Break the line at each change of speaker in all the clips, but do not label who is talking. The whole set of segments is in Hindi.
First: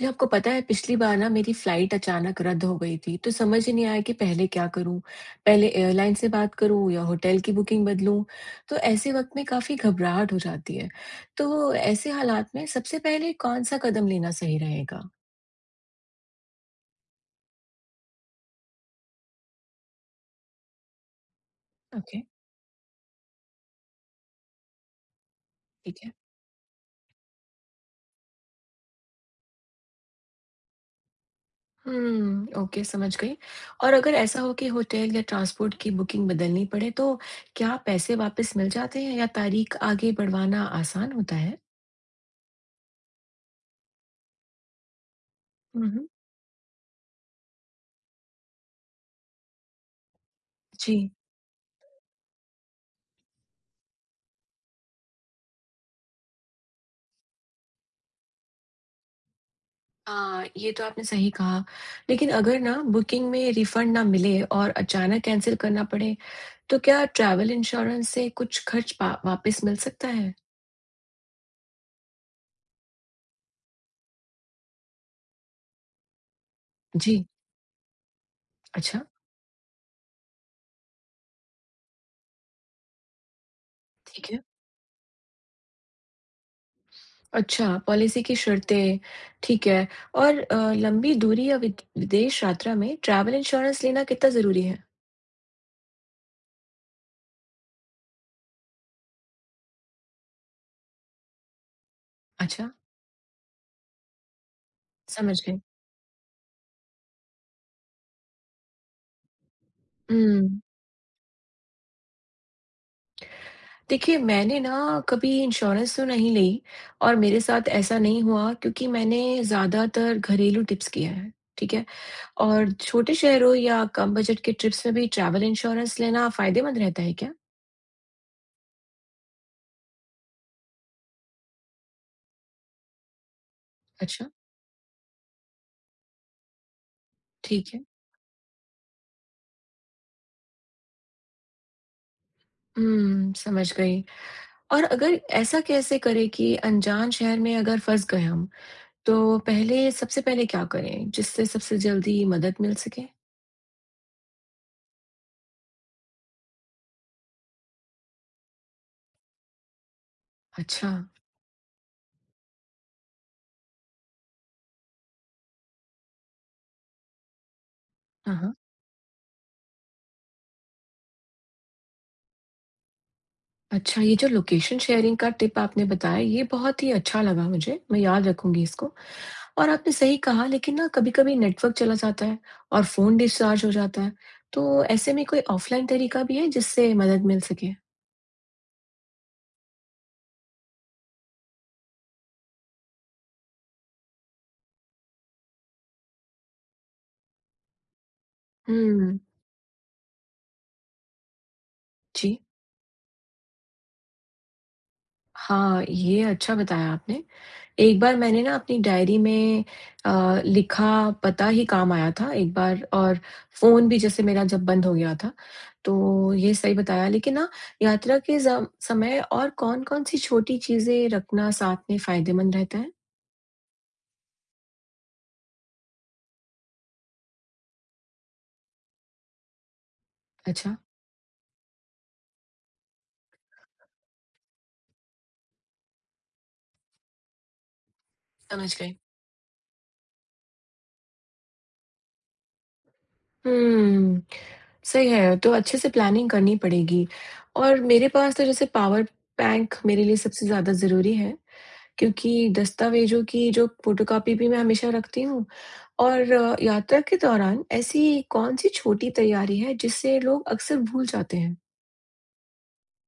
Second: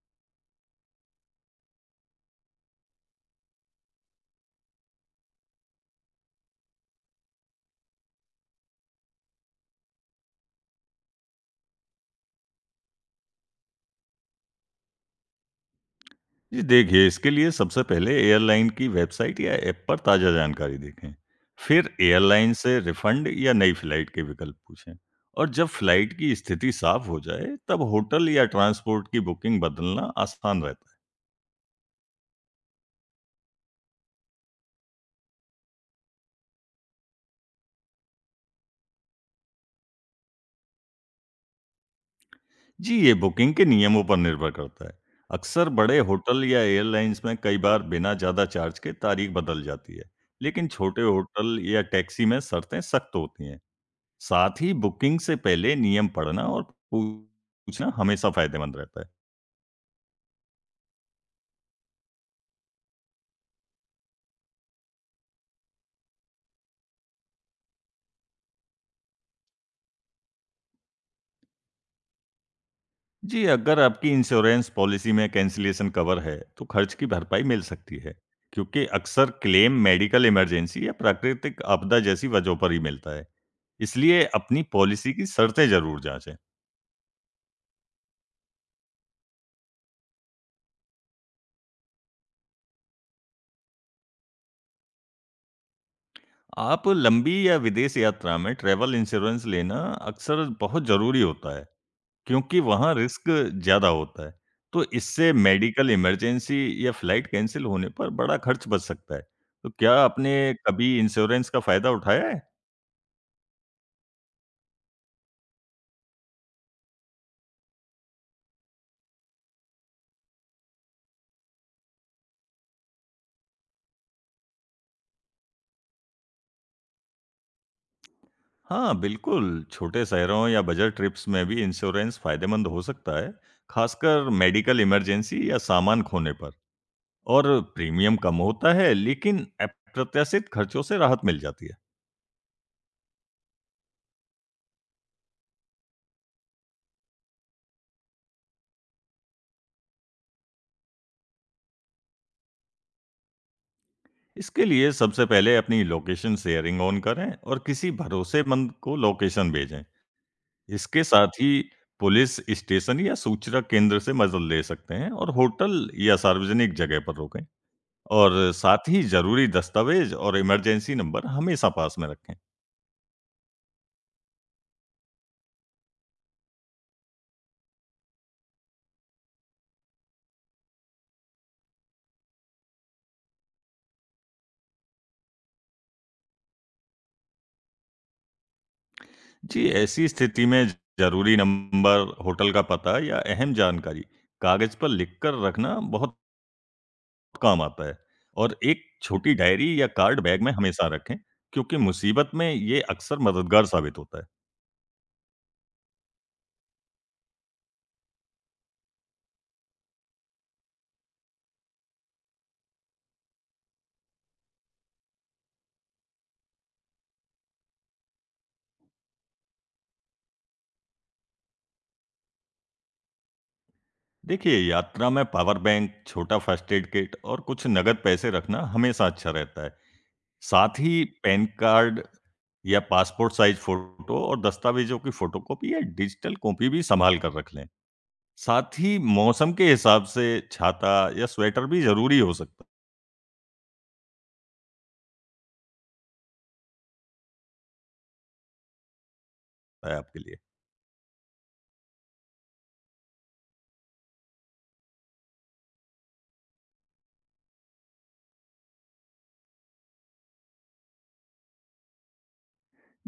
जी, आपको पता है पिछली बार ना मेरी फ्लाइट अचानक रद्द हो गई थी तो समझ ही नहीं आया कि पहले क्या करूं। पहले एयरलाइन से बात करूं या होटल की बुकिंग बदलूं। तो ऐसे वक्त में काफी घबराहट हो जाती है। तो ऐसे हालात में सबसे पहले कौन सा कदम लेना सही रहेगा।
जी देखिए, इसके लिए सबसे पहले एयरलाइन की वेबसाइट या ऐप पर ताज़ा जानकारी देखें। फिर
ओके।
एयरलाइन से रिफंड या नई फ्लाइट के विकल्प पूछें। और जब
ठीक है।
फ्लाइट की स्थिति साफ हो जाए, तब होटल या ट्रांसपोर्ट की बुकिंग बदलना आसान रहता है।
हम्म, ओके, समझ गई। और अगर ऐसा हो कि होटल या ट्रांसपोर्ट की बुकिंग बदलनी पड़े तो क्या पैसे वापस मिल जाते हैं या तारीख आगे बढ़वाना आसान होता है।
जी, ये बुकिंग के नियमों पर निर्भर करता है। अक्सर बड़े
हम्म।
होटल या एयरलाइंस में कई बार बिना ज़्यादा चार्ज के तारीख बदल जाती है, लेकिन छोटे
जी।
होटल या टैक्सी में शर्तें सख्त होती हैं। साथ ही बुकिंग से पहले नियम पढ़ना और पूछना हमेशा फायदेमंद रहता है।
हाँ, ये तो आपने सही कहा। लेकिन अगर ना बुकिंग में रिफंड ना मिले और अचानक कैंसल करना पड़े, तो क्या ट्रैवल इंश्योरेंस से कुछ खर्च पा वापस मिल सकता है?
जी, अगर आपकी इंश्योरेंस पॉलिसी में कैंसलेशन कवर है, तो खर्च की
जी,
भरपाई मिल सकती है, क्योंकि
अच्छा,
अक्सर क्लेम मेडिकल इमरजेंसी या प्राकृतिक आपदा जैसी वजहों पर ही मिलता है। इसलिए
ठीक है।
अपनी पॉलिसी की शर्तें ज़रूर जांचें।
अच्छा, पॉलिसी की शर्तें, ठीक है। और लंबी दूरी या विदेश यात्रा में ट्रैवल इंश्योरेंस लेना कितना ज़रूरी है?
आप लंबी या विदेश यात्रा में ट्रैवल इंश्योरेंस लेना अक्सर बहुत ज़रूरी होता है। क्योंकि
अच्छा,
वहाँ रिस्क ज़्यादा होता है। तो इससे
समझ गई।
मेडिकल इमरजेंसी या फ्लाइट कैंसल होने पर बड़ा खर्च बच सकता है। तो क्या आपने
हुँ।
कभी इंश्योरेंस का फ़ायदा उठाया है?
देखिए, मैंने ना कभी इंश्योरेंस तो नहीं ली और मेरे साथ ऐसा नहीं हुआ क्योंकि मैंने ज़्यादातर घरेलू टिप्स किए हैं, ठीक है? और छोटे शहरों या कम बजट के ट्रिप्स में भी ट्रैवल इंश्योरेंस लेना फ़ायदेमंद रहता है क्या?
हाँ, बिल्कुल। छोटे शहरों या बजट ट्रिप्स में भी इंश्योरेंस फ़ायदेमंद हो सकता है, खासकर
अच्छा,
मेडिकल इमरजेंसी या सामान खोने पर। और
ठीक है।
प्रीमियम कम होता है, लेकिन अप्रत्याशित खर्चों से राहत मिल जाती है।
हुँ, समझ गई। और अगर ऐसा कैसे करें कि अनजान शहर में अगर फँस गए हम, तो पहले सबसे पहले क्या करें, जिससे सबसे जल्दी मदद मिल सके?
इसके लिए सबसे पहले अपनी लोकेशन शेयरिंग ऑन करें और किसी भरोसेमंद को लोकेशन भेजें।
अच्छा,
इसके साथ ही पुलिस स्टेशन या सूचना केंद्र से मदद ले सकते हैं और होटल या सार्वजनिक जगह पर रुकें।
हाँ,
और
हाँ।
साथ ही जरूरी दस्तावेज और इमरजेंसी नंबर हमेशा पास में रखें।
अच्छा, ये जो लोकेशन शेयरिंग का टिप आपने बताया, ये बहुत ही अच्छा लगा मुझे। मैं याद रखूँगी इसको। और आपने सही कहा लेकिन ना कभी-कभी नेटवर्क चला जाता है और फ़ोन डिस्चार्ज हो जाता है। तो ऐसे में कोई ऑफ़लाइन तरीका भी है जिससे मदद मिल सके?
जी, ऐसी स्थिति में जरूरी नंबर, होटल का पता या अहम जानकारी कागज पर लिख कर रखना बहुत काम आता है। और एक
हुँ,
छोटी डायरी या कार्ड बैग में हमेशा रखें, क्योंकि मुसीबत
जी।
में ये अक्सर मददगार साबित होता है।
हाँ, ये अच्छा बताया आपने। एक बार मैंने ना अपनी डायरी में लिखा पता ही काम आया था एक बार। और फ़ोन भी जैसे मेरा जब बंद हो गया था, तो ये सही बताया। लेकिन ना यात्रा के ज़म समय और कौन-कौन सी छोटी चीज़ें रखना साथ में फ़ायदेमंद रहता है?
देखिए, यात्रा में पावर बैंक, छोटा फर्स्ट एड किट और कुछ नगद पैसे रखना हमेशा अच्छा रहता है।
अच्छा,
साथ ही पैन कार्ड या पासपोर्ट साइज़ फ़ोटो और दस्तावेज़ों की फ़ोटोकॉपी या डिजिटल कॉपी भी सँभाल कर रख लें।
समझ
साथ
गई।
ही मौसम के हिसाब से छाता या स्वेटर भी ज़रूरी हो सकता
हुँ, सही है, तो अच्छे से प्लानिंग करनी पड़ेगी। और मेरे पास तो जैसे पावर बैंक
है
मेरे लिए
आपके लिए।
सबसे ज़्यादा ज़रूरी है। क्योंकि दस्तावेज़ों की जो फ़ोटोकॉपी भी मैं हमेशा रखती हूँ। और यात्रा के दौरान ऐसी कौन-सी छोटी तैयारी है जिससे लोग अक्सर भूल जाते हैं?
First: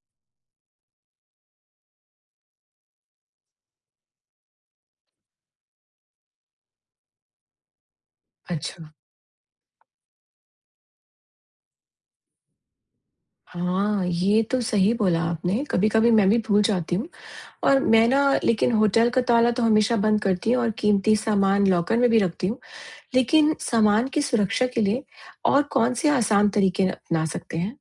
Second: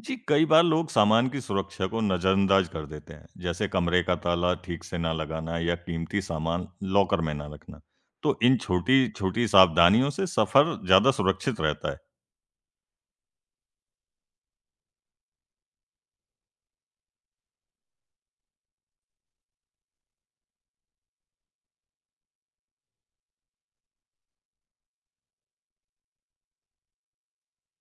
जी, कई बार लोग सामान की सुरक्षा को नज़रअंदाज कर देते हैं, जैसे कमरे का ताला ठीक से ना लगाना या कीमती सामान लॉकर में ना रखना। तो इन
अच्छा,
छोटी-छोटी सावधानियों से सफ़र ज़्यादा सुरक्षित रहता है।
हाँ, ये तो सही बोला आपने, कभी-कभी मैं भी भूल जाती हूँ। और मैं ना लेकिन होटल का ताला तो हमेशा बंद करती हूँ और कीमती सामान लॉकर में भी रखती हूँ, लेकिन सामान की सुरक्षा के लिए और कौन से आसान तरीके अपना सकते हैं?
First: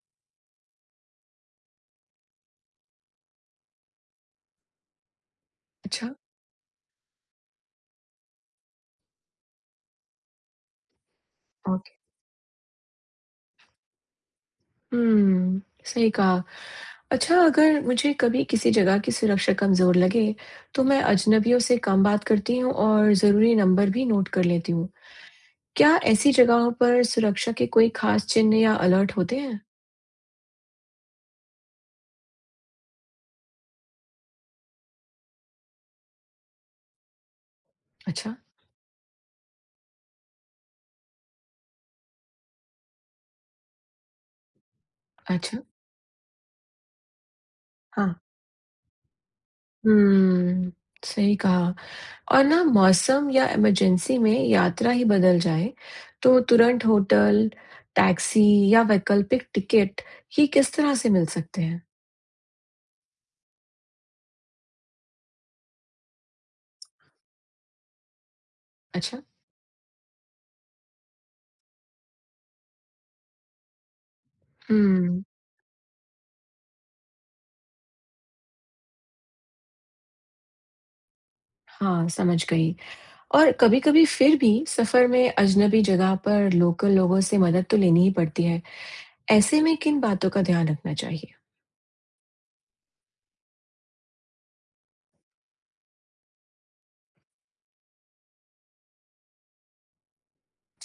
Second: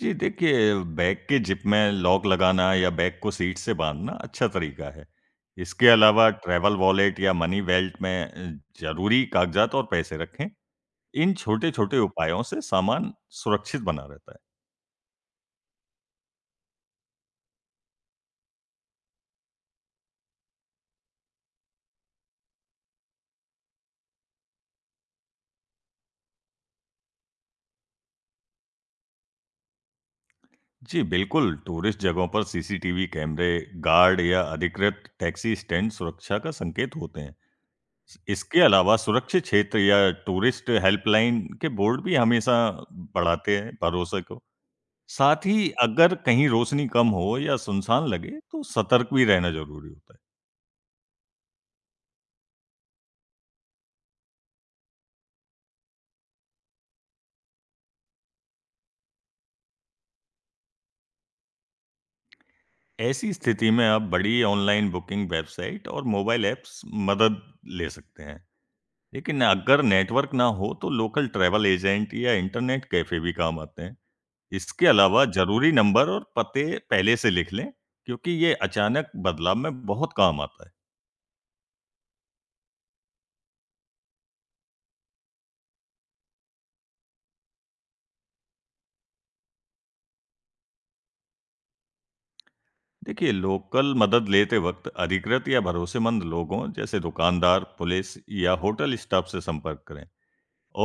जी, देखिए, बैग के जिप में लॉक लगाना या बैग को सीट से बाँधना अच्छा तरीका है। इसके
अच्छा।
अलावा ट्रैवल वॉलेट या मनी बेल्ट में ज़रूरी कागज़ात और पैसे रखें। इन छोटे-छोटे उपायों से सामान सुरक्षित बना रहता है।
हुँ, सही कहा। अच्छा, अगर मुझे कभी किसी जगह की सुरक्षा कमज़ोर लगे, तो मैं अजनबियों से कम बात करती हूँ और ज़रूरी नंबर भी नोट कर लेती हूँ। क्या ऐसी जगहों पर सुरक्षा के कोई ख़ास चिन्ह या अलर्ट होते हैं?
जी, बिल्कुल। टूरिस्ट जगहों पर सीसीटीवी कैमरे, गार्ड या अधिकृत टैक्सी स्टैंड सुरक्षा का संकेत होते हैं। स
अच्छा,
इसके अलावा सुरक्षित क्षेत्र या टूरिस्ट हेल्पलाइन के बोर्ड भी हमेशा बढ़ाते हैं भरोसे को। साथ
अच्छा,
ही अगर कहीं रोशनी कम हो या सुनसान
हाँ।
लगे, तो सतर्क भी रहना ज़रूरी होता
हुँ, सही कहा। और ना मौसम या इमरजेंसी में यात्रा ही बदल जाए, तो तुरंत होटल, टैक्सी या वैकल्पिक टिकट ये किस तरह से मिल सकते हैं?
है। ऐसी स्थिति में आप बड़ी ऑनलाइन बुकिंग वेबसाइट और मोबाइल ऐप्स मदद ले सकते हैं।
अच्छा,
लेकिन अगर नेटवर्क ना हो, तो लोकल ट्रैवल एजेंट या इंटरनेट कैफ़े भी काम आते हैं। इसके
हुँ।
अलावा ज़रूरी नंबर और पते पहले से लिख लें, क्योंकि ये अचानक बदलाव में बहुत काम आता है।
हाँ, समझ गई। और कभी-कभी फिर भी सफ़र में अजनबी जगह पर लोकल लोगों से मदद तो लेनी ही पड़ती है। ऐसे में किन बातों का ध्यान रखना चाहिए?
देखिए, लोकल मदद लेते वक्त अधिकृत या भरोसेमंद लोगों जैसे दुकानदार, पुलिस या होटल स्टाफ से संपर्क करें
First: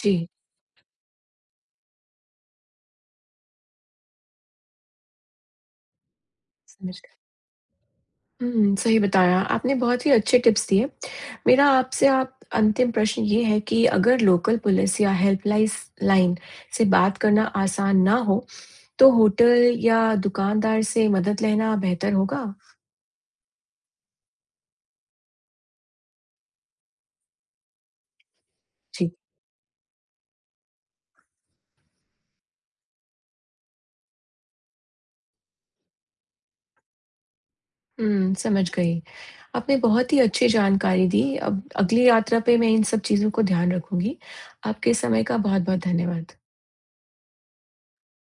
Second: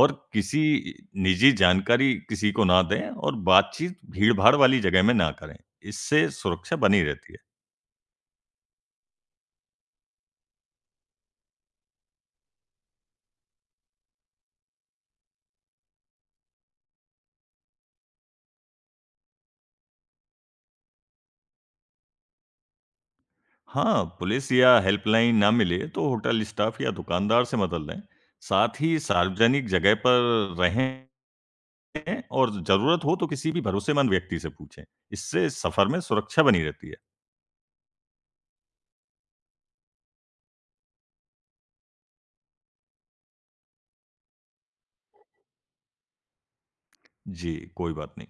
और किसी निजी जानकारी किसी को ना दें और बातचीत भीड़-भाड़ वाली जगह में ना करें। इससे सुरक्षा
समझ
बनी
गई।
रहती है।
हुँ, सही बताया। आपने बहुत ही अच्छे टिप्स दिए। मेरा आपसे आप अंतिम प्रश्न ये है कि अगर लोकल पुलिस या हेल्पलाइस लाइन से बात करना आसान ना हो, तो होटल या दुकानदार से मदद लेना बेहतर होगा?
हाँ, पुलिस या हेल्पलाइन ना मिले तो होटल स्टाफ या दुकानदार से मदद लें। साथ ही
जी।
सार्वजनिक जगह पर रहें हैं और ज़रूरत हो तो किसी भी भरोसेमंद व्यक्ति से पूछें। इससे सफ़र में सुरक्षा बनी रहती है।
हुँ, समझ गई। आपने बहुत ही अच्छी जानकारी दी। अब अगली यात्रा पे मैं इन सब चीज़ों को ध्यान रखूँगी। आपके समय का बहुत-बहुत धन्यवाद।
जी, कोई बात नहीं।